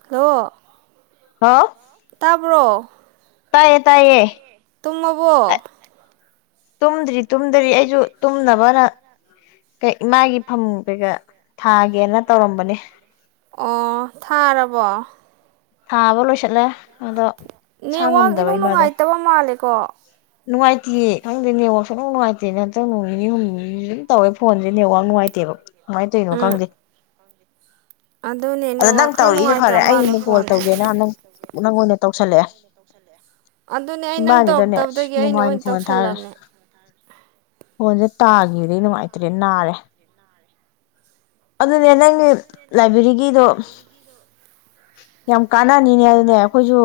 Hello ꯍꯥꯎ ꯇꯥꯕ꯭ꯔꯣ ꯇꯥꯏꯌꯦ ꯇꯥꯏꯌꯦ ꯇꯨꯝꯃꯕꯣ ꯇꯨꯝꯗ꯭ꯔꯤ ꯇꯨꯝꯗ꯭ꯔꯤ ꯑꯩꯁꯨ ꯇꯨꯝꯅꯕꯅ ꯏꯃꯥꯒꯤ ꯐꯝ ꯀꯩꯀꯥ ꯊꯥꯒꯦꯅ ꯇꯧꯔꯝꯕꯅꯦ ꯑꯣ ꯊꯥꯔꯕꯣ ꯊꯥꯕꯂꯣꯁꯤꯜꯂꯦ ꯑꯗꯣ ꯁꯥ ꯅꯦꯠꯋꯥꯛ ꯉꯝꯗꯕ ꯏꯅꯨꯡ ꯏꯃꯥꯗꯣ ꯅꯨꯡꯉꯥꯏꯇꯕ ꯃꯥꯜꯂꯦꯀꯣ ꯅꯨꯡꯉꯥꯏꯇꯦꯌꯦ ꯈꯪꯗꯦ ꯅꯦꯠꯋꯥꯛꯁꯨ ꯅꯅꯨꯡ ꯅꯨꯡꯉꯥꯏꯇꯦ ꯅꯠꯇꯪ ꯅꯣꯡ ꯅꯤꯅꯤ ꯍꯨꯝꯅꯤ ꯑꯗꯨꯝ ꯇꯧꯋꯦ ꯐꯣꯟꯁꯦ ꯅꯦꯠꯋꯥꯛ ꯅꯨꯡꯉꯥꯏꯇꯦꯕ ꯀꯃꯥꯏꯅ ꯇꯧꯔꯤꯅꯣ ꯎꯝ ꯈꯪꯗꯦ ꯑꯗꯨꯅꯦ ꯑꯗ ꯅꯦꯋꯥꯛ ꯅꯪ ꯈꯔ ꯇꯧꯔꯛꯏꯁꯦ ꯐꯔꯦ ꯅꯨꯡꯉꯥꯏꯇꯕ ꯃꯥꯜꯂꯦ ꯑꯩꯅ ꯀꯣꯜ ꯐꯣꯟ ꯇꯧꯒꯦꯅ ꯅꯪꯪ ꯅꯉꯣꯟꯗ ꯇꯧꯁꯜꯂꯛꯑꯦ ꯑꯗꯨꯅꯦ ꯑꯩ ꯅꯪ ꯏꯕꯥꯅꯤꯗꯅꯦ ꯇꯧꯔꯛꯇꯕꯗꯒꯤ ꯑꯩꯅ ꯃꯃꯥꯏꯅ ꯑꯣꯏꯅ ꯐꯣꯟ ꯊꯥꯔꯦ ꯇꯧꯁꯜꯂꯕꯅꯦ ꯐꯣꯟꯁꯦ ꯇꯥꯈꯤꯕꯗꯩ ꯅꯨꯡꯉꯥꯏꯇ꯭ꯔꯦ ꯅꯥꯔꯦ ꯑꯗꯨꯅꯦ ꯅꯪꯒꯤ ꯂꯥꯏꯕ꯭ꯔꯦꯔꯤꯒꯤꯗꯣ ꯌꯥꯝ ꯀꯥꯟꯅꯅꯤꯅꯦ ꯑꯗꯨꯅꯦ ꯑꯩꯈꯣꯏꯁꯨ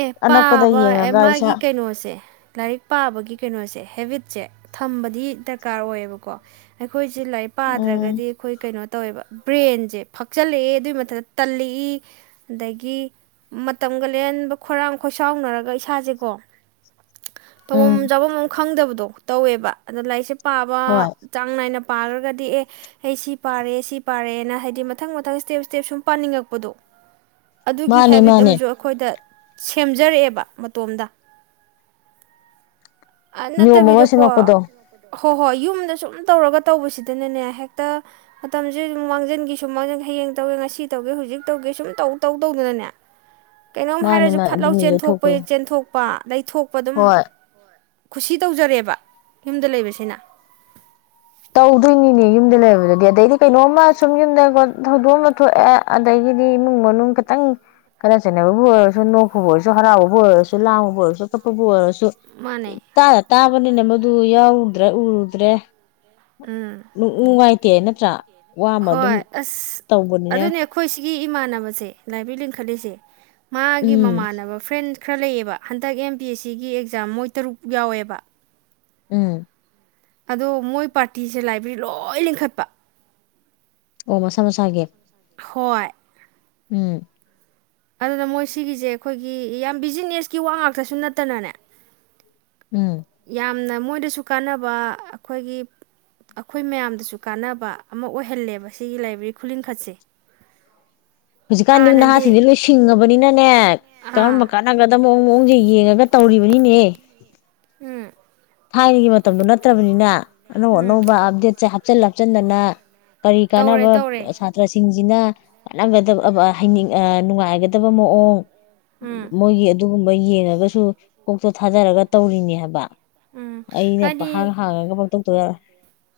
ꯑꯦ ꯑꯅꯛꯄꯗ ꯄꯥꯕ ꯑꯦ ꯌꯦꯡꯉꯒ ꯏꯁꯥ ꯃꯥꯒꯤ ꯀꯩꯅꯣꯁꯦ ꯂꯥꯏꯔꯤꯛ ꯄꯥꯕꯒꯤ ꯀꯩꯅꯣꯁꯦ ꯍꯦꯕꯤꯠꯁꯦ ꯊꯝꯕꯗꯤ ꯗꯔꯀꯥꯔ ꯑꯣꯏꯌꯦꯕꯀꯣ ꯑꯩꯈꯣꯏꯁꯦ ꯂꯥꯏꯔꯤꯛ ꯎꯝ ꯄꯥꯗ꯭ꯔꯒꯗꯤ ꯑꯩꯈꯣꯏ ꯀꯩꯅꯣ ꯇꯧꯋꯦꯕ ꯕ꯭ꯔꯦꯟꯁꯦ ꯐꯛꯆꯜꯂꯛꯑꯦ ꯑꯗꯨꯏ ꯃꯊꯛꯇ ꯇꯜꯂꯛꯏ ꯑꯗꯒꯤ ꯃꯇꯝꯒ ꯂꯦꯟꯕ ꯈꯣꯏꯔꯥꯡ ꯈꯣꯏꯁꯥꯎꯅꯔꯒ ꯏꯁꯥꯁꯦꯀꯣ ꯇꯧꯐꯝ ꯎꯝ ꯆꯥꯐꯝ ꯑꯃ ꯈꯪꯗꯕꯗꯣ ꯑꯗꯣ ꯇꯧꯋꯦꯕ ꯑꯗꯣ ꯂꯥꯏꯔꯤꯁꯦ ꯍꯣꯏ ꯄꯥꯕ ꯆꯥꯡ ꯅꯥꯏꯅ ꯄꯥꯔꯒꯗꯤ ꯑꯦ ꯑꯩꯁꯤ ꯄꯥꯔꯦ ꯁꯤ ꯄꯥꯔꯦꯅ ꯍꯥꯏꯗꯤ ꯃꯊꯪ ꯃꯊꯪ ꯏꯁꯇꯦꯞ ꯏꯁꯇꯦꯞ ꯁꯨꯝ ꯄꯥꯅꯤꯡꯉꯛꯄꯗꯣ ꯑꯗꯨꯒꯤ ꯃꯥꯅꯦ ꯍꯦꯕꯤꯠ ꯃꯥꯅꯦ ꯑꯃꯁꯨ ꯑꯩꯈꯣꯏ ꯁꯦꯝꯖꯔꯛꯑꯦꯕ ꯃꯇꯣꯝꯗ ꯑ ꯅꯤꯌꯣꯝ ꯑꯃ ꯅꯠꯇꯕꯤꯗꯀꯣ ꯁꯦꯝꯃꯛꯄꯗꯣ ꯍꯣꯏ ꯍꯣꯏ ꯌꯨꯝꯗ ꯁꯨꯝ ꯇꯧꯔꯒ ꯇꯧꯕꯁꯤꯗꯅꯅꯦ ꯍꯦꯛꯇ ꯃꯇꯝꯁꯦ ꯑꯗꯨꯝ ꯃꯥꯡꯖꯟꯒꯤ ꯁꯨꯝ ꯃꯥꯡꯖꯟ ꯍꯌꯦꯡ ꯇꯧꯒꯦ ꯉꯁꯤ ꯇꯧꯒꯦ ꯍꯧꯖꯤꯛ ꯇꯧꯒꯦ ꯁꯨꯝ ꯇꯧ ꯇꯧ ꯇꯧꯗꯅꯅꯦ ꯀꯩꯅꯣꯝ ꯃꯥꯅꯦ ꯍꯥꯏꯔꯁꯨ ꯃꯥ ꯐꯠ ꯂꯥꯎ ꯑꯗꯨꯅꯤ ꯆꯦꯟꯊꯣꯛꯄ ꯌꯩꯊꯣꯛꯄꯗꯣ ꯆꯦꯟꯊꯣꯛ ꯄ ꯂꯩꯩꯊꯣꯛꯄ ꯑꯗꯨꯝ ꯍꯣꯏ ꯈꯨꯁꯤ ꯇꯧꯖꯔꯦꯕ ꯌꯨꯝꯗ ꯂꯩꯕꯁꯤꯅ ꯇꯧꯗꯣꯏꯅꯤꯅꯦ ꯂꯩꯕꯗꯗꯤ ꯑꯗꯩꯗꯤ ꯀꯩꯅꯣꯝꯃ ꯁꯨꯝ ꯌꯨꯝꯗꯀ ꯊꯧꯗꯣꯛꯑ ꯑꯃ ꯊꯣꯛꯑꯦ ꯑꯗꯒꯤꯗꯤ ꯏꯃꯨꯡ ꯃꯅꯨꯡ ꯈꯤꯇꯪ ꯈꯅ ꯆꯩꯅꯕꯕꯨ ꯑꯣꯏꯔꯁꯨ ꯅꯣꯛꯄꯕꯨ ꯑꯣꯏꯔꯁꯨ ꯍꯔꯥꯎꯕꯕꯨ ꯑꯣꯏꯔꯁꯨ ꯂꯥꯡꯕꯕꯨ ꯑꯣꯏꯔꯁꯨ ꯀꯞꯄꯕꯨ ꯑꯣꯏꯔꯁꯨ ꯃꯥꯅꯦ ꯇꯥ ꯇꯥꯕꯅꯤ ꯅ ꯃ ꯑꯗꯨ ꯌꯥꯎꯔꯨꯗ꯭ꯔꯦ ꯎꯔꯨꯗ꯭ꯔꯦ ꯎꯝ ꯎ ꯎꯝ ꯑꯥꯏꯇꯦ ꯅ ꯆ ꯍꯣꯏ ꯑꯁ ꯑꯗꯨꯅꯦ ꯑꯩꯈꯣꯏ ꯁꯤꯒꯤ ꯏꯃꯥꯟꯅꯕꯁꯦ ꯂꯥꯏꯕ꯭ꯔꯦꯔꯤ ꯂꯤꯡꯈꯠꯂꯤꯁꯦ ꯃꯥꯒꯤ ꯎꯝ ꯃꯃꯥꯟꯅꯕ ꯐ꯭ꯔꯦꯟ ꯈꯔ ꯂꯩꯑꯕ ꯍꯟꯗꯛ ꯑꯦꯝ ꯕꯤ ꯑꯦꯁ ꯁꯤꯒꯤ ꯑꯦꯛꯖꯥꯝ ꯃꯣꯏ ꯇꯔꯨꯛ ꯌꯥꯎꯑꯦꯕ ꯎꯝ ꯑꯗꯣ ꯃꯣꯏ ꯄꯥꯔꯇꯤꯁꯦ ꯂꯥꯏꯕ꯭ꯔꯦꯔꯤ ꯂꯣꯏ ꯂꯤꯡꯈꯠꯄ ꯑꯣ ꯃꯁꯥ ꯃꯁꯥꯒꯤ ꯍꯣꯏ ꯎꯝ ꯑꯗꯨꯅ ꯃꯣꯏ ꯁꯤꯒꯤꯁꯦ ꯑꯩꯈꯣꯏꯒꯤ ꯌꯥꯝ ꯕꯤꯖꯤꯅꯦꯁꯀꯤ ꯋꯥ ꯉꯥꯛꯇꯁꯨ ꯅꯠꯇꯅꯅꯦ ꯎꯝ ꯌꯥꯝꯅ ꯃꯣꯏꯗꯁꯨ ꯀꯥꯟꯅꯕ ꯑꯩꯈꯣꯏꯒꯤ ꯑꯩꯈꯣꯏ ꯃꯌꯥꯝꯗꯁꯨ ꯀꯥꯟꯅꯕ ꯑꯃ ꯑꯣꯏꯍꯜꯂꯦꯕ ꯁꯤꯒꯤ ꯂꯥꯏꯕ꯭ꯔꯦꯔꯤ ꯈꯨꯂꯤꯡꯈꯠꯁꯦ ꯍꯧꯖꯤꯛꯀꯥꯟꯗꯤ ꯍꯥꯟꯅꯗꯤ ꯅꯍꯥꯁꯤꯡꯗꯤ ꯂꯣꯏ ꯁꯤꯡꯉꯕꯅꯤꯅꯅꯦ ꯀꯔꯝꯕ ꯑꯥ ꯀꯥꯟꯅꯒꯗꯕ ꯃꯑꯣꯡ ꯃꯑꯣꯡꯁꯦ ꯌꯦꯡꯉꯒ ꯇꯧꯔꯤꯕꯅꯤꯅꯦ ꯎꯝ ꯊꯥꯏꯅꯒꯤ ꯃꯇꯝꯗꯣ ꯅꯠꯇ꯭ꯔꯕꯅꯤꯅ ꯣ ꯎꯝ ꯅꯣꯕꯗꯦꯠꯁꯦ ꯍꯥꯞꯆꯤꯟ ꯍꯥꯞꯆꯤꯟꯗꯅ ꯀꯔꯤ ꯇꯧꯔꯦ ꯀꯥꯟꯅꯕ ꯇꯧꯔꯦ ꯁꯥꯇ꯭ꯔꯁꯤꯡ ꯁꯤꯅꯠꯒꯗ ꯍꯅꯤꯡ ꯅꯨꯡꯉꯥꯏꯒꯗꯕ ꯃꯑꯣꯡ ꯎꯝ ꯃꯣꯏꯒꯤ ꯑꯗꯨꯒꯨꯝ ꯌꯦꯡꯉꯒꯁꯨ ꯀꯣꯛꯇꯣ ꯊꯥꯗꯔꯒ ꯇꯧꯔꯤꯅꯦ ꯍꯥꯏꯕ ꯎꯝ ꯑꯩꯅꯦ ꯄ ꯍꯥꯏꯗꯤ ꯍꯥꯡ ꯍꯥꯡꯉꯒ ꯇ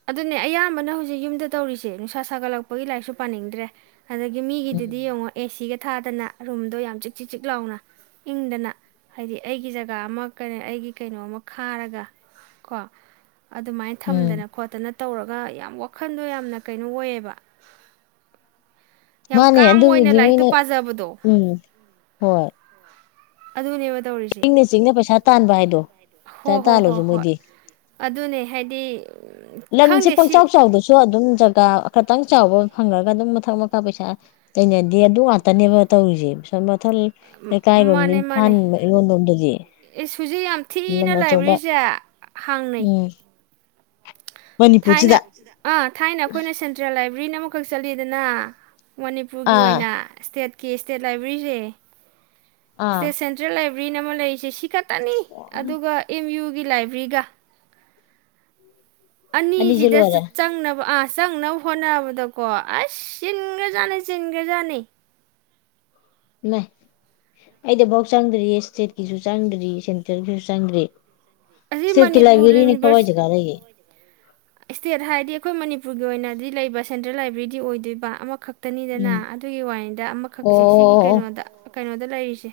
ꯑꯗꯨꯅꯦ ꯑꯌꯥꯝꯕꯅ ꯍꯧꯖꯤꯛ ꯌꯨꯝꯗ ꯇꯧꯔꯤꯁꯦ ꯅꯨꯡꯁꯥ ꯁꯥꯒꯠꯂꯛꯄꯒꯤ ꯂꯥꯏꯔꯤꯛꯁꯨ ꯄꯥꯅꯤꯡꯗ꯭ꯔꯦ ꯑꯗꯒꯤ ꯎꯝ ꯃꯤꯒꯤꯗꯨꯗꯤ ꯌꯦꯡꯉꯣ ꯑꯦꯁꯤꯒ ꯄ ꯊꯥꯗꯅ ꯔꯨꯝꯗꯣ ꯌꯥꯝ ꯆꯤꯛ ꯆꯤꯛ ꯆꯤꯛ ꯂꯥꯎꯅ ꯏꯪꯗꯅ ꯍꯥꯏꯗꯤ ꯑꯩꯒꯤ ꯖꯒꯥ ꯑꯃ ꯀ ꯑꯩꯒꯤ ꯀꯩꯅꯣ ꯑꯃ ꯈꯥꯔꯒ ꯀꯣ ꯑꯗꯨꯃꯥꯏꯅ ꯎꯝ ꯊꯝꯗꯅ ꯇ ꯌꯥꯝ ꯀꯩꯅꯣ ꯌꯥꯝ ꯃꯥꯅꯦ ꯀꯥꯝ ꯑꯣꯏꯅ ꯑꯗꯨꯕꯨꯗꯤ ꯂꯥꯏꯔꯤꯛꯇꯣ ꯃꯣꯏꯅ ꯄꯥꯖꯕꯗꯣ ꯎꯝ ꯍꯣꯏ ꯑꯗꯨꯕꯨꯅꯦ ꯆꯤꯡꯅꯦ ꯆꯤꯡꯅꯦ ꯄꯩꯁꯥ ꯇꯥꯟꯚ ꯍꯥꯏꯗꯣ ꯍꯣ ꯄꯩꯁꯥ ꯍꯣ ꯍꯣ ꯇꯥꯜꯂꯣꯁꯨ ꯍꯣꯏ ꯃꯣꯏꯗꯤ ꯑꯗꯨꯅꯦ ꯍꯥꯏꯗꯤ ꯎꯝ, ꯂꯝꯁꯦ ꯈꯪꯗꯦ ꯁꯤ ꯄꯪꯆꯥꯎ ꯆꯥꯎꯗꯁꯨ ꯑꯗꯨꯝ ꯖꯒꯥ ꯈꯇꯪ ꯆꯥꯎꯕ ꯐꯪꯉꯒ ꯑꯗꯨꯝ ꯃꯊꯛ ꯃꯈꯀꯥ ꯄꯩꯁꯥ ꯇꯅꯗꯦ ꯑꯗꯨ ꯉꯇꯅꯦꯕ ꯇꯧꯔꯤꯁꯦ ꯁꯣꯝ ꯃꯊꯜ ꯎꯝ, ꯂꯩꯀꯥꯏꯔꯣꯝ ꯃꯥꯅꯦ ꯃꯥꯅꯦ ꯅꯝꯐꯥꯟꯕ ꯏꯔꯣꯟꯂꯣꯝꯗꯗꯤ ꯏꯁ ꯍꯧꯖꯤꯛ ꯌꯥꯝ ꯂꯝ ꯊꯤꯅ ꯑꯆꯧꯕ ꯂꯥꯏꯕ꯭ꯔꯦꯔꯤꯁꯦ ꯍꯥꯡꯅꯩ ꯎꯝ ꯊꯥꯏꯅ ꯃꯅꯤꯄꯨꯔꯁꯤꯗ ꯑ ꯊꯥꯏꯅ ꯑꯩꯈꯣꯏꯅ ꯁꯦꯟꯇ꯭ꯔꯦꯜ ꯂꯥꯏꯕꯦ ꯕ꯭ꯔꯤꯟ ꯑꯃꯈꯛ ꯆꯠꯂꯤꯗꯅ ꯃꯅꯤꯄꯨꯔꯒꯤ ꯑꯥ ꯑꯣꯏꯅ ꯏꯁꯇꯦꯠ ꯀꯦ ꯏꯁꯇꯦꯠ ꯂꯥꯏꯕ꯭ꯔꯦꯔꯤꯁꯦ ꯁꯦ ꯑꯥ ꯁꯦꯟꯇ꯭ꯔꯦꯜ ꯂꯥꯏꯕ꯭ꯔꯦ ꯭ꯔꯤꯟ ꯑꯃ ꯂꯩꯔꯤꯁꯦ ꯁꯤꯒꯠ ꯇꯅꯤ ꯑꯗꯨꯒ ꯑꯦꯝ ꯌꯨ ꯒꯤ ꯂꯥꯏꯕ꯭ꯔꯔꯤꯒ ꯑꯅꯤꯁꯦ ꯑꯅꯤꯁꯤꯗ ꯂꯣꯏꯔꯦ ꯆꯪꯅꯕ ꯑ ꯆꯪꯅꯕ ꯍꯣꯠꯅꯕꯗꯀꯣ ꯑꯁ ꯆꯤꯟꯒ꯭ꯔꯖꯥꯠꯅꯤ ꯆꯤꯟꯈ꯭ꯔꯖꯥꯠꯅꯤ ꯑꯩꯗꯐꯥꯎ ꯆꯪꯗ꯭ꯔꯤꯌꯦ ꯏꯁꯇꯦꯠꯀꯤꯁꯨ ꯆꯪꯗ꯭ꯔꯤ ꯁꯦꯟꯇ꯭ꯔꯒꯤꯁꯨ ꯆꯪꯗ꯭ꯔꯤ ꯑꯁꯤ ꯏꯁꯇꯦꯠꯀꯤ ꯃꯅꯤꯄꯨꯔ ꯂꯥꯏꯕ꯭ꯔꯦꯔꯤꯅꯤ ꯌꯨꯅꯤꯚꯔꯁ ꯀꯋꯥꯏꯖꯒꯥꯂꯩꯒꯦ꯫ ꯏꯁꯇꯦꯠ ꯍꯥꯏꯗꯤ ꯑꯩꯈꯣꯏ ꯃꯅꯤꯄꯨꯔꯒꯤ ꯑꯣꯏꯅꯗꯤ ꯂꯩꯕ ꯁꯦꯟꯇ꯭ꯔꯦꯜ ꯂꯥꯏꯕ꯭ꯔꯦꯔꯤꯗꯤ ꯑꯣꯏꯗꯣꯏꯕ ꯑꯃꯈꯛ ꯈꯛꯇꯅꯤꯗꯅ ꯎꯝ ꯑꯗꯨꯒꯤ ꯋꯥꯅꯤꯗ ꯑꯣ ꯑꯃꯈꯛꯁꯦ ꯁꯤꯒꯤ ꯑꯣ ꯑꯣ ꯀꯩꯅꯣꯗ ꯀꯩꯅꯣꯗ ꯂꯩꯔꯤ ꯁꯦ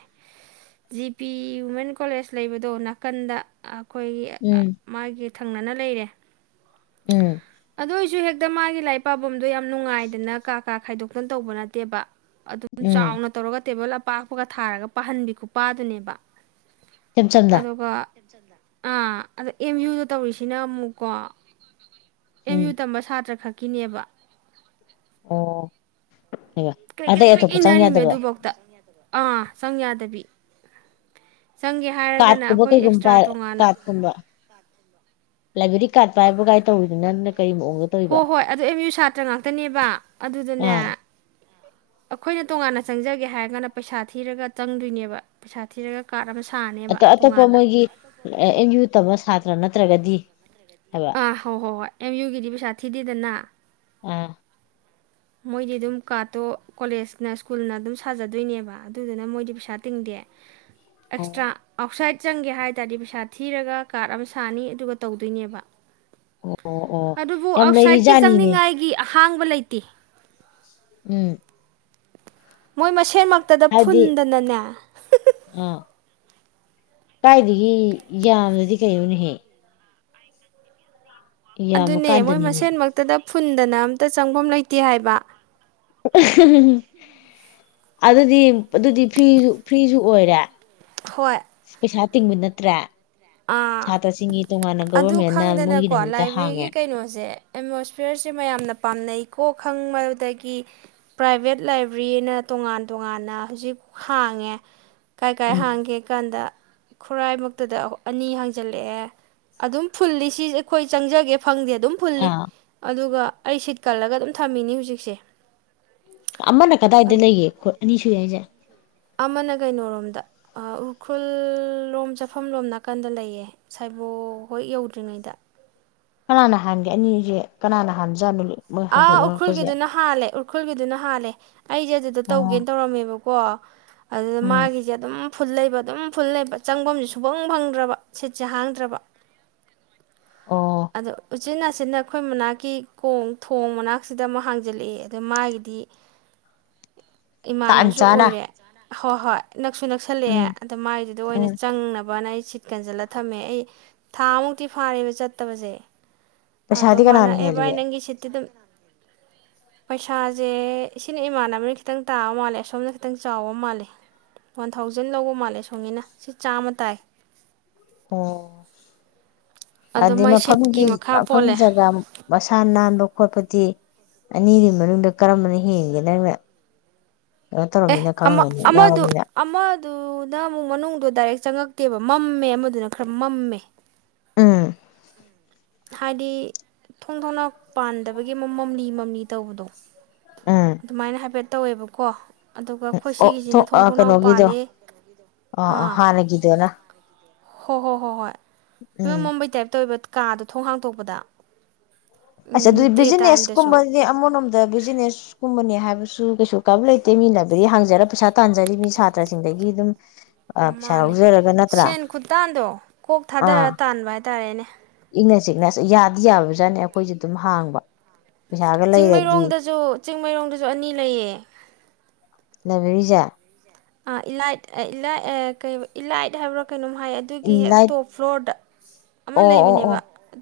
ꯖꯤ ꯄꯤ ꯋꯨꯃꯦꯟ ꯀꯣꯂꯦꯖ ꯂꯩꯕꯗꯣ ꯅꯥꯀꯟꯗ꯫ ꯑꯩꯈꯣꯏꯒꯤ ꯑ ꯎꯝ ꯃꯥꯒꯤ ꯊꯪꯅꯅ ꯂꯩꯔꯦ꯫ ꯎꯝ ꯑꯗꯨ ꯑꯣꯏꯖꯨ ꯍꯦꯛ ꯑꯗ ꯃꯥꯒꯤ ꯂꯥꯏꯔꯤꯛ ꯄꯥꯕꯝꯗꯣ ꯌꯥꯝ ꯅꯨꯡꯉꯥꯏꯗꯅ ꯀꯥ ꯀꯥ ꯈꯥꯏꯗꯣꯛꯇꯅ ꯇꯧꯕ ꯅꯠꯇꯦꯕ꯫ ꯑꯗꯨꯝ ꯎꯝ ꯆꯥꯎꯅ ꯇꯧꯔꯒ ꯇꯦꯕꯜ ꯑꯞ ꯄꯥꯛꯄꯒ ꯊꯥꯔꯒ ꯄꯥꯍꯟꯕꯤ ꯈꯨꯄꯥꯗꯨꯅꯦꯕ꯫ ꯏꯆꯝ ꯆꯝꯅ ꯑꯗꯨꯒ ꯑꯥ ꯑꯗ ꯑꯦꯝ ꯌꯨꯗ ꯇꯧꯔꯤꯁꯤꯅ ꯑꯃꯨꯛꯀꯣ꯫ ꯑꯦꯝ ꯎꯝ ꯌꯨ ꯇꯝꯕ ꯁꯥꯇ꯭ꯔ ꯈꯛ꯫ ꯀꯤꯅꯦꯕ꯫ ꯑꯣ꯫ ꯑꯌꯥ ꯀ꯭ꯔꯤꯛ ꯀ꯭ꯔꯤꯛ ꯑꯇꯩꯩ ꯀ꯭ꯔꯤꯛ ꯑꯇꯣꯞꯄ ꯆꯪ ꯏꯟꯅꯔꯤꯃꯦ ꯌꯥꯗꯕꯔꯣ꯫ ꯑꯗꯨꯐꯧꯗ ꯑꯥ ꯆꯪ ꯌꯥꯗꯕꯤ꯫ ꯆꯪꯒꯦ ꯍꯥꯏꯔꯒꯅ ꯀꯥꯔꯠꯀꯨꯝꯕ ꯑꯩꯈꯣꯏ ꯀꯩꯒꯨꯝꯕ ꯑꯦꯛꯁꯇ꯭ꯔꯥ ꯇꯣꯉꯥꯟꯅ꯫ ꯀꯥꯔꯠꯀꯨꯝꯕ ꯂꯥꯏꯕ꯭ꯔꯦꯔꯤ ꯀꯥꯠ ꯄꯥꯏꯕ ꯀꯥꯏ ꯇꯧꯕꯗꯨꯅ ꯅꯣꯏ ꯍꯣꯏ ꯍꯣꯏ ꯑꯗꯨ ꯑꯦꯝ ꯌꯨ ꯁꯥꯇ꯭ꯔ ꯉꯥꯛꯇꯅꯦꯕ ꯑꯗꯨꯗꯅꯦ ꯑꯥ ꯑꯩꯈꯣꯏꯅ ꯇꯣꯉꯥꯟꯅ ꯆꯪꯖꯒꯦ ꯍꯥꯏꯔꯒꯥꯟꯅ ꯄꯩꯁꯥ ꯊꯤꯔꯒ ꯆꯪꯗꯣꯏꯅꯦꯕ ꯄꯩꯁꯥ ꯊꯤꯔꯒ ꯀꯥꯔꯠ ꯑꯃ ꯁꯥ ꯑꯇꯣ ꯑꯇꯣꯞꯄ ꯃꯣꯏꯒꯤ ꯑꯦꯝ ꯌꯨ ꯇꯝꯕ ꯁꯥꯠ ꯅ ꯅꯠꯇ꯭ꯔꯒꯗꯤ ꯍꯥꯏꯕ ꯑꯥ ꯍꯣ ꯍꯣꯏ ꯍꯣꯏ ꯑꯦꯝ ꯌꯨꯒꯤꯗꯤ ꯄꯩꯁꯥ ꯊꯤꯗꯦꯗꯅ꯫ ꯑꯥ꯫ ꯃꯣꯏꯗꯤ ꯑꯗꯨꯝ ꯀꯥꯔꯠꯇꯣ ꯀꯣꯂꯦꯖꯅ ꯁ꯭ꯀꯨꯜꯅ ꯑꯗꯨꯝ ꯁꯥꯖꯗꯣꯏꯅꯦꯕ ꯑꯗꯨꯗꯨꯅ ꯃꯣꯏꯗꯤ ꯄꯩꯁꯥ ꯇꯤꯡꯗꯦ꯫ ꯑꯦꯛꯁꯇ꯭ꯔꯥ ꯑꯣ ꯑꯥꯎꯠꯁꯥꯏꯠ꯫ ꯆꯪꯒꯦ ꯍꯥꯏ ꯇꯥꯔꯗꯤ ꯄꯩꯁꯥ ꯊꯤꯔꯒ ꯀꯥꯔꯠ ꯑꯃ ꯁꯥꯅꯤ ꯑꯗꯨꯒ ꯇꯧꯗꯣꯏꯅꯦꯕ꯫ ꯑꯣ ꯑꯗꯨꯕꯨ ꯌꯥꯝ ꯑꯥꯎꯠꯁꯥꯏꯠꯀꯤ ꯂꯩꯔꯤꯖꯥꯠꯅꯤꯅꯦ ꯆꯪꯅꯤꯡꯉꯥꯏꯒꯤ ꯑꯍ ꯍꯥꯡꯕ ꯂꯩꯇꯦ꯫ ꯎꯝ꯫ ꯃꯣꯏ ꯃꯁ ꯁꯦꯃꯛꯇꯗ ꯍꯥꯏꯕꯗꯤ ꯐꯨꯟꯗꯅꯅꯦ꯫ ꯑꯥ ꯀꯥꯏꯗꯒꯤ ꯌꯥꯝꯗꯗꯤ ꯀꯩꯅꯣꯅꯦꯍꯦ꯫ ꯑꯗꯨꯅꯦ ꯃꯣꯏ ꯌꯥꯝꯃꯀꯥꯟꯗꯅꯤꯅꯦ ꯃꯁꯦꯟꯃꯛꯇꯗ ꯐꯨꯟꯗꯅ ꯑꯝꯇ ꯆꯪꯐꯝ ꯂꯩꯇꯦ ꯍꯥꯏꯕ ꯑꯗꯨꯗꯤ ꯑꯗꯨꯗꯤ ꯐ꯭ꯔꯤꯁꯨ ꯐ꯭ꯔꯤꯁꯨ ꯑꯣꯏꯔꯦ ꯍꯣꯏ ꯄꯩꯁ ꯇꯤꯡꯕ ꯅꯠꯇ꯭ꯔꯥ ꯑꯗꯨ ꯒꯕꯔꯃꯦꯟꯅ ꯈꯪꯗꯅꯀꯣ ꯃꯣꯏꯒꯤꯗꯃꯛꯇ ꯂꯥꯏꯕ꯭ꯔꯦꯔꯤꯒꯤ ꯍꯥꯡꯉꯦ ꯀꯩꯅꯣꯁꯦ ꯑꯦꯠꯃꯣꯁꯐꯤꯌꯔꯁꯦ ꯃꯌꯥꯝꯅ ꯄꯥꯝꯅꯩ ꯀꯣ ꯈꯪꯕꯗꯒꯤ ꯄ꯭ꯔꯥꯏꯚꯦꯠ ꯂꯥꯏꯕ꯭ꯔꯦꯔꯤꯅ ꯇꯣꯉꯥꯟ ꯇꯣꯉꯥꯟꯅ ꯍꯧꯖꯤꯛ ꯍꯥꯡꯉꯦ ꯀꯥꯏ ꯀꯥꯏ ꯎꯝ ꯍꯥꯡꯒꯦ ꯀꯥꯟꯗ ꯈꯨꯔꯥꯏꯃꯛꯇꯗ ꯑꯅꯤ ꯍꯥꯡꯖꯜꯂꯛꯑꯦ ꯑꯗꯨꯝ ꯐꯨꯜꯂꯤ ꯁꯤ ꯑꯩꯈꯣꯏ ꯆꯪꯖꯒꯦ ꯐꯪꯗꯦ ꯑꯗꯨꯝ ꯐꯨꯜꯂꯤ ꯑꯥ ꯑꯗꯨꯒ ꯑꯩ ꯁꯤꯠ ꯀꯜꯂꯒ ꯑꯗꯨꯝ ꯊꯝꯃꯤꯅꯤ ꯍꯧꯖꯤꯛꯁꯦ ꯑꯃꯅ ꯀꯗꯥꯏꯗ ꯂꯩꯒꯦꯣꯠ ꯑꯅꯤ ꯁꯨꯏ ꯍꯥꯏꯁꯦ ꯑꯃꯅ ꯀꯩꯅꯣꯔꯣꯝꯗ ꯎꯈ꯭ꯔꯨꯜ ꯂꯣꯝ ꯆꯥꯐꯝꯂꯣꯝ ꯅꯥꯀꯟꯗ ꯂꯩꯌꯦ ꯁꯥꯏꯕꯣ ꯍꯣꯏ ꯌꯧꯗ꯭ꯔꯤꯉꯩꯗ ꯀꯅꯥꯅ ꯍꯥꯟꯒꯦ ꯑꯅꯤꯁꯦ ꯀꯅꯥꯅ ꯍꯥꯟꯖꯥꯠꯅꯣ ꯃꯣꯏ ꯑꯥ ꯍꯧꯗꯣꯛꯅꯔꯛꯄꯁꯦ ꯎꯈ꯭ꯔꯨꯜꯒꯤꯗꯨꯅ ꯍꯥꯜꯂꯦ ꯎꯈꯨꯜꯒꯤꯗꯨꯅ ꯍꯥꯜꯂꯦ ꯑꯩꯁꯦ ꯑꯗꯨꯗ ꯑꯣ ꯇꯧꯒꯦꯅ ꯇꯧꯔꯝꯃꯦꯕꯀꯣ ꯑꯗꯨꯗ ꯎꯝ ꯃꯥꯒꯤꯁꯦ ꯑꯗꯨꯝ ꯐꯨꯜ ꯂꯩꯕ ꯑꯗꯨꯝ ꯐꯨꯜ ꯂꯩꯕ ꯆꯪꯐꯝꯁꯦ ꯁꯨꯐꯪ ꯐꯪꯗ꯭ꯔꯕ ꯁꯤꯠꯁꯦ ꯍꯥꯡꯗ꯭ꯔꯕ ꯑꯣ ꯑꯗ ꯁꯤꯆꯤꯟ ꯑꯁꯤꯅ ꯑꯩꯈꯣꯏ ꯃꯅꯥꯛꯀꯤ ꯀꯣꯡ ꯊꯣꯡ ꯃꯅꯥꯛꯁꯤꯗ ꯑꯃꯨꯛ ꯍꯥꯡꯖꯜꯂꯛꯏꯦ ꯑꯗ ꯃꯥꯒꯤꯗꯤ ꯇꯥꯟ ꯏꯃꯥꯟꯅꯕꯁꯨ ꯆꯥꯅ ꯑꯣꯏꯔꯦ ꯍꯣꯏ ꯍꯣꯏ ꯅꯛꯁꯨ ꯅꯛꯁꯜꯂꯛꯑꯦ ꯎꯝ ꯑꯗ ꯃꯥꯏꯗꯨꯗ ꯑꯣꯏꯅ ꯎꯝ ꯆꯪꯅꯕꯅ ꯑꯩ ꯁꯤꯠ ꯀꯟꯁꯤꯜꯂ ꯊꯝꯃꯦ ꯑꯩ ꯊꯥꯃꯨꯛꯇꯤ ꯐꯥꯔꯦꯕ ꯆꯠ ꯁꯛꯇꯕꯖꯦ ꯑꯗꯣ ꯄꯩꯁꯥꯗꯤ ꯃꯥꯅ ꯀꯅꯥꯅ ꯑꯦ ꯚꯥꯏ ꯍꯦꯜꯂꯤꯒꯦ ꯅꯪꯒꯤ ꯁꯤꯠꯇ ꯑꯗꯨꯝ ꯄꯩꯁꯥꯁꯦ ꯁꯤꯅ ꯏꯃꯥꯟꯅꯕꯅ ꯈꯤꯇꯪ ꯇꯥꯕ ꯃꯥꯜꯂꯦ ꯑꯁꯣꯝꯅ ꯈꯤꯇꯪ ꯆꯥꯎꯕ ꯃꯥꯜꯂꯦ ꯋꯥꯟ ꯊꯥꯎꯖꯟ ꯂꯧꯕ ꯃꯥꯜꯂꯦ ꯑ ꯁꯣꯝꯒꯤꯅ ꯁꯤ ꯆꯥꯝꯃ ꯇꯥꯏ ꯑꯣ ꯑꯗꯣ ꯍꯥꯏꯗꯤ ꯃꯥꯏ ꯁꯤꯠꯀꯤ ꯃꯐꯝꯒꯤ ꯃꯈꯥ ꯃꯐꯝ ꯄꯣꯜꯂꯦ ꯖꯒꯥ ꯃꯁꯥ ꯅꯥꯟꯕ ꯈꯣꯠꯄ ꯤ ꯑꯅꯤꯗꯨ ꯃꯅꯨꯡꯗ ꯀꯔꯝꯕꯅ ꯍꯦꯟꯒꯦ ꯅꯪꯅꯦ ꯑꯦ ꯑꯃꯗꯨ ꯑꯃꯗꯨꯅ ꯑꯃꯨꯛ ꯃꯅꯨꯡꯗꯗꯨ ꯗꯥꯏꯔꯦꯛ ꯆꯪꯉꯛ ꯅꯠꯇꯦꯕ ꯃꯝꯃꯦ ꯑꯃꯗꯨꯅ ꯈꯔ ꯃꯝꯃꯦ ꯑꯥ ꯍꯥꯏꯗꯤ ꯊꯣꯡ ꯊꯣꯡꯅ ꯄꯥꯟꯗꯕꯒꯤ ꯃꯝꯂꯤ ꯃꯝꯂꯤ ꯇꯧꯕꯗꯣ ꯎꯝ ꯑꯗꯨꯃꯥꯏꯅ ꯍꯥꯏꯐꯦꯠ ꯇꯧꯋꯦꯕꯀꯣ ꯑꯗꯨꯒ ꯑꯩꯈꯣꯏ ꯁꯤꯒꯤꯁꯤꯅ ꯊꯣꯡ ꯑꯣ ꯊꯣꯡꯅꯥꯎ ꯀꯩꯅꯣꯒꯤꯗꯣ ꯄꯥꯜꯂꯤ ꯑ ꯑ ꯍꯥꯟꯅꯒꯤꯗꯨꯅ ꯍꯣꯏ ꯍꯣ ꯍꯣ ꯍꯣꯏ ꯏ ꯎꯝ ꯃꯨꯝꯩ ꯇꯥꯏꯞꯇ ꯑꯣꯏꯕ ꯀꯥꯗꯣ ꯊꯣꯡ ꯍꯥꯡꯗꯣꯛꯄꯗ ꯑꯆꯥ ꯑꯗꯨꯗꯤ ꯕꯤꯖꯤꯅꯦꯁ ꯀꯨꯝꯕ ꯑꯃꯣꯝꯗ ꯕꯤꯖꯤꯅꯦꯁ ꯀꯨꯝꯕꯅꯦ ꯍꯥꯏꯕꯁꯨ ꯀꯩꯁꯨ ꯀꯥꯏꯕ ꯂꯩꯇꯦ ꯃꯤꯅꯥꯏꯕꯗꯤ ꯍꯥꯡꯖꯔ ꯄꯩꯁꯥ ꯇꯥꯟꯖꯔꯤ ꯃꯤ ꯁꯥꯇ꯭ꯔꯁꯤꯡꯗꯒꯤ ꯑꯗꯨꯝ ꯄꯩꯁꯥ ꯃꯥꯅꯦ ꯂꯧꯖꯔꯒ ꯅꯠꯇ꯭ꯔꯥ ꯁꯦꯟ ꯈꯨꯇꯥꯡꯗꯣ ꯀꯣꯛ ꯊꯥꯗꯔ ꯇꯥꯟꯕ ꯍꯥꯏꯇꯥꯔꯦꯅꯦ ꯁꯤꯛꯅꯦ ꯌꯥꯗꯤ ꯌꯥꯕꯖꯥꯠꯅꯦ ꯑꯩꯈꯣꯏꯁꯨꯦ ꯑꯗꯨꯝ ꯍꯥꯡꯕ ꯄꯩꯁꯥꯒ ꯂꯩꯔꯗꯤ ꯆꯤꯡꯃꯩꯔꯣꯡꯗꯁꯨ ꯆꯤꯡꯃꯩꯔꯣꯡꯗꯁꯨ ꯑꯅꯤ ꯂꯩꯌꯦ ꯂꯕꯔꯤꯖꯥ ꯑ ꯏꯂꯥꯏꯠꯥꯏ ꯀ ꯏꯂꯥꯏꯠ ꯍꯥꯏꯕ꯭ꯔꯥ ꯀꯩꯅꯣꯝ ꯍꯥꯏ ꯑꯗꯨꯒꯤ ꯍꯦꯛ ꯏꯟꯂꯥꯏꯠ ꯇꯣꯞ ꯐ꯭ꯂꯣꯔꯗ ꯑꯃ ꯑꯣ ꯑꯣ ꯑꯣ ꯂꯩꯕꯅꯦꯕ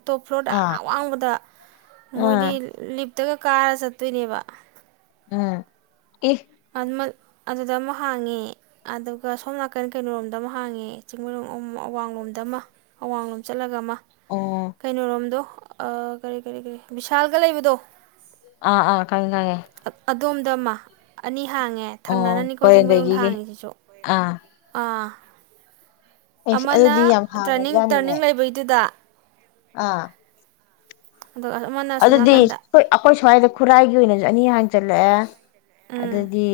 ꯇꯣꯞ ꯐ꯭ꯂꯣꯔꯗ ꯑ ꯑꯥ ꯑꯋꯥꯡꯕꯗ ꯑꯥ ꯃꯣꯏꯗꯤ ꯂꯤꯞ ꯏꯇꯒ ꯀꯥꯔ ꯆꯠꯇꯣꯏꯅꯦꯕ ꯎꯝ ꯏ ꯑꯗꯨꯗ ꯑꯃ ꯍꯥꯡꯉꯦ ꯑꯗꯨꯒ ꯁꯣꯝ ꯅꯥꯀꯟ ꯀꯩꯅꯣꯔꯣꯝꯗ ꯑꯃ ꯍꯥꯡꯉꯦ ꯆꯤꯡꯃꯩꯔꯣꯡ ꯑꯃ ꯑꯋꯥꯡꯂꯣꯝꯗ ꯑꯃ ꯑꯋꯥꯡꯂꯣꯝ ꯆꯠꯂꯒ ꯑꯃ ꯑꯣ ꯀꯩꯅꯣꯔꯣꯝꯗꯣ ꯀꯔꯤ ꯀꯔꯤ ꯀꯔꯤ ꯕꯤꯚꯤꯁꯥꯜꯒ ꯂꯩꯕꯗꯣ ꯑ ꯑꯥ ꯍꯥꯏꯅꯉꯦ ꯑ- ꯑꯗꯣꯝꯗ ꯑꯃ ꯑꯅꯤ ꯍꯥꯡꯉꯦ ꯑꯣ ꯊꯪꯅꯅꯅꯤꯀꯣ ꯆꯤꯡꯃꯩꯔꯨꯡꯗ ꯀꯣꯏꯔꯦꯡꯒꯩꯒꯤꯒꯤ ꯍꯥꯡꯉꯤꯁꯤꯁꯨ ꯑꯥ ꯑꯥ ꯑꯦꯁ ꯑꯃꯅ ꯑꯗꯨꯗꯤ ꯌꯥꯝ ꯇ꯭ꯔꯅꯤꯡ ꯍꯥꯡꯉꯕꯖꯥꯠꯅꯤꯅꯦ ꯇꯔꯅꯤꯡ ꯂꯩꯕꯩꯗꯨꯗ ꯑꯥ ꯑꯗꯨꯒ ꯑꯃꯅ ꯑꯁꯣꯝ ꯑꯗꯨꯗꯤ ꯅꯥꯀꯟꯗ ꯑꯩꯣꯏ ꯑꯩꯈꯣꯏ ꯁ꯭ꯋꯥꯏꯗ ꯈꯨꯔꯥꯏꯒꯤ ꯑꯣꯏꯅꯁꯨ ꯑꯅꯤ ꯍꯥꯟ ꯆꯠꯂꯛꯦ ꯎꯝ ꯑꯗꯨꯗꯤ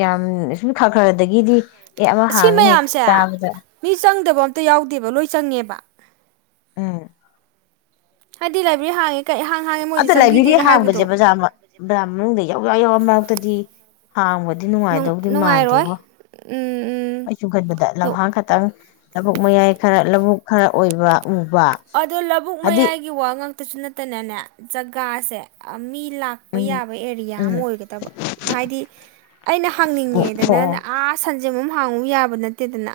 ꯌꯥꯝ ꯁꯨꯝ ꯈꯔ ꯈꯔꯗꯒꯤꯗꯤ ꯑꯦ ꯑꯃ ꯑꯁꯤ ꯍꯥꯡꯉꯦ ꯍꯦꯛ ꯃꯌꯥꯝꯁꯦ ꯇꯥꯕꯗ ꯃꯤ ꯆꯪ ꯪꯗꯕ ꯑꯝꯇ ꯌꯥꯎꯗꯦꯕ ꯂꯣꯏ ꯆꯪꯉꯦꯕ ꯎꯝ ꯍꯥꯏꯗꯤꯂꯕꯤ ꯍ ꯑꯗ ꯂꯥꯏꯕ꯭ꯔꯦꯔꯤ ꯍꯥꯡꯕꯁꯦ ꯕꯖꯥꯔ ꯕꯖꯥꯔ ꯃꯅꯨꯡꯗ ꯌꯥꯎ ꯌꯥꯎ ꯌꯥꯎꯔ ꯃꯔꯛꯇꯗꯤ ꯍꯥꯡꯕꯗꯤ ꯅꯨꯡ ꯅꯨꯡꯉꯥꯏꯗꯧꯗꯤ ꯅꯨꯡꯉꯥꯏꯔꯣꯏ ꯃꯥꯟꯗꯦꯀꯣ ꯎꯝ ꯎꯝ ꯑꯩ ꯆ ꯈꯟꯕꯗ ꯑꯗꯣ ꯂꯝꯍꯥꯡ ꯈꯇꯪ ꯊꯕꯛ ꯃꯌꯥꯏ ꯈꯔ ꯂꯧꯕꯨꯛ ꯈꯔ ꯑꯣꯏꯕ ꯎꯕ ꯑꯗꯣ ꯂꯧꯕꯨꯛ ꯍꯥꯏꯗꯤ ꯃꯌꯥꯏꯒꯤ ꯋꯥ ꯉ ꯇꯁꯨ ꯅꯠꯇꯅꯅꯦ ꯖꯒꯥꯁꯦ ꯃꯤ ꯂꯥꯛꯄ ꯎꯝ ꯌꯥꯕ ꯑꯦꯔꯤꯌꯥ ꯑꯃ ꯎꯝ ꯑꯣꯏꯒꯗꯕ ꯍꯥꯏꯗꯤ ꯑꯩꯅ ꯑꯣ ꯑꯣ ꯍꯪꯅꯤꯡꯉꯦꯗꯅ ꯑꯥ ꯖꯃꯝ ꯍꯥꯡꯉꯨ ꯌꯥꯕ ꯅꯠꯇꯦꯗꯅ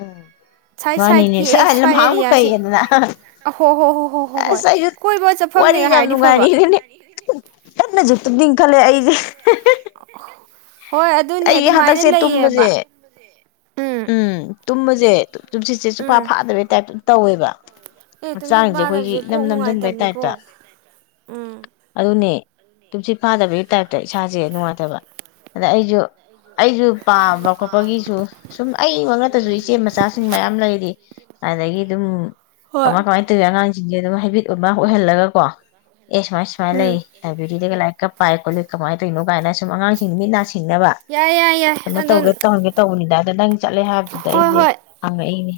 ꯑꯥ ꯁꯥꯏꯠ ꯃꯅꯤꯅꯦ ꯁꯥꯏꯠꯀꯤ ꯁꯥ ꯑꯦ ꯁ꯭ꯋꯥꯏ ꯃꯥꯉ ꯀꯥꯏ ꯑꯦꯔꯤꯌꯥꯁꯦ ꯑꯍꯣ ꯍꯣ ꯍꯣ ꯍꯣ ꯍꯣ ꯍꯣꯏ ꯑꯁꯥꯏ ꯀꯣꯏꯕ ꯆꯠꯐꯝꯅꯦ ꯋꯥꯅꯤ ꯌꯥꯝ ꯌꯥꯝ ꯍꯥꯏꯔꯗꯤ ꯐꯕ ꯅꯅꯨꯡ ꯉꯅꯤ ꯀꯅꯨꯠꯇ ꯈꯜꯂꯦ ꯑꯩꯁꯦ [unintelligible] [inaudible] ꯑꯗꯨꯅꯦ ꯑꯩꯒꯤ ꯑꯗꯨꯃꯥꯏꯅ ꯍꯟꯗꯛꯁꯦ ꯇꯨꯝꯕꯁꯦ ꯂꯩꯌꯦꯕ ꯎꯝ ꯇꯨꯝ ꯃꯖꯦ ꯍꯥꯏ ꯆꯨꯝꯁꯤꯠꯦ ꯆꯨꯞꯐꯥ ꯎꯝ ꯐꯥꯗꯕꯩ ꯇꯥꯏꯞꯇ ꯇꯧꯋꯦꯕ ꯑꯦ ꯇꯨꯝꯁꯤꯠ ꯍꯛꯆꯥꯡꯁꯦ ꯑꯩꯈꯣꯏꯒꯤ ꯐꯥꯗꯕꯁꯦ ꯏꯅꯝ ꯀꯣꯛ ꯅꯝꯁꯤꯟꯕꯩ ꯇꯥꯏꯞꯇ ꯅꯨꯡꯉꯥꯏꯇꯕꯅꯤꯀꯣ ꯎꯝ ꯑꯗꯨꯅꯦ ꯇꯨꯝꯁꯤ ꯐꯥꯗꯕꯒꯤ ꯇꯥꯏꯞꯇ ꯏꯁꯥꯁꯦ ꯅꯨꯡꯉꯥꯏꯇꯕ ꯑꯗ ꯑꯩꯁꯨ ꯑꯩꯁꯨ ꯄꯥꯕ ꯈꯣꯠꯄꯒꯤꯁꯨ ꯁꯨꯝ ꯑꯩ ꯋꯥ ꯅꯛꯇꯁꯨ ꯏꯆꯦ ꯃꯆꯥꯁꯤꯡ ꯃꯌꯥꯝ ꯂꯩꯔꯤ ꯑꯗꯒꯤ ꯑꯗꯨꯝ ꯍꯣꯏ ꯀꯃꯥꯏ ꯀꯃꯥꯏꯅ ꯇꯧꯏꯤ ꯑꯉꯥꯡꯁꯤꯡ ꯁꯤꯡꯁꯦ ꯑꯗꯨꯝ ꯍꯥꯏꯕꯤꯠ ꯑꯃ ꯑꯣꯏꯍꯜꯂꯒ ꯀꯣ ꯑꯦ ꯁꯨꯃꯥꯏ ꯁꯨꯃꯥꯏ ꯂꯩ ꯎꯝ ꯂꯥꯏꯕ꯭ꯔꯦꯔꯤꯗꯒꯤꯒ ꯂꯥꯏꯛ ꯄꯥꯏ ꯈꯣꯠꯂꯨ ꯀꯃꯥꯏꯅ ꯇꯧꯔꯤꯅꯣ ꯀꯥꯏꯅ ꯁꯨꯝ ꯑꯉꯥꯡꯁꯤꯡꯁꯤ ꯃꯤꯠ ꯅꯥ ꯁꯤꯡꯅꯕ ꯌꯥꯏ ꯌꯥꯏ ꯌꯥꯏ ꯀꯩꯅꯣ ꯑꯗꯣ ꯇꯧꯒꯦ ꯇꯧꯒꯦ ꯇꯧꯕꯅꯤꯗ ꯅꯪ ꯆꯠꯂꯦ ꯍꯥꯏꯕꯗꯨꯗ ꯍꯣꯏ ꯑꯩꯁꯦ ꯍꯣꯏ ꯍꯪꯉꯛꯏꯅꯦ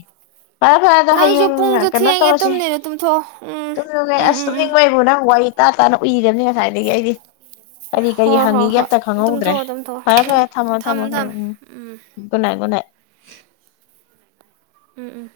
ꯐꯔꯦ ꯐꯔꯦ ꯑꯗꯣ ꯅꯪꯁꯨ ꯍꯌꯦꯡ ꯄꯨꯡꯁꯨ ꯀꯩꯅꯣ ꯊꯦꯡꯉꯦ ꯇꯧꯔꯁꯦ ꯇꯨꯝꯅꯤꯗ ꯇꯨꯝꯊꯣꯛꯑꯣ ꯎꯝ ꯇꯨꯝꯅꯤꯡꯉ ꯎꯝ ꯑꯁ ꯎꯝ ꯎꯝ ꯇꯨꯝꯅꯤꯡꯉꯣꯏꯕꯨ ꯅꯪ ꯋꯥ ꯇꯇꯥ ꯇꯥꯅ ꯎꯏꯅꯦ ꯉꯁꯥꯏꯗꯒꯤ ꯑꯩꯗꯤ ꯀꯔꯤ ꯀꯔꯤ ꯍꯣꯏ ꯍꯣꯏ ꯍꯪꯉꯤꯒꯦ ꯍꯣꯏ ꯑꯝꯇ ꯈꯪꯍꯧꯗ꯭ꯔꯦ ꯇꯨꯝꯊꯣꯛꯑꯣ ꯇꯨꯝꯊꯣꯛꯑꯣ ꯐꯔꯦ ꯎꯝ ꯐꯔꯦ ꯊꯝꯃꯣ ꯊꯝ ꯊꯝꯃꯣ ꯊꯝ ꯊꯝꯃꯣ ꯎꯝ ꯒꯅꯦ ꯎꯝ ꯎꯝ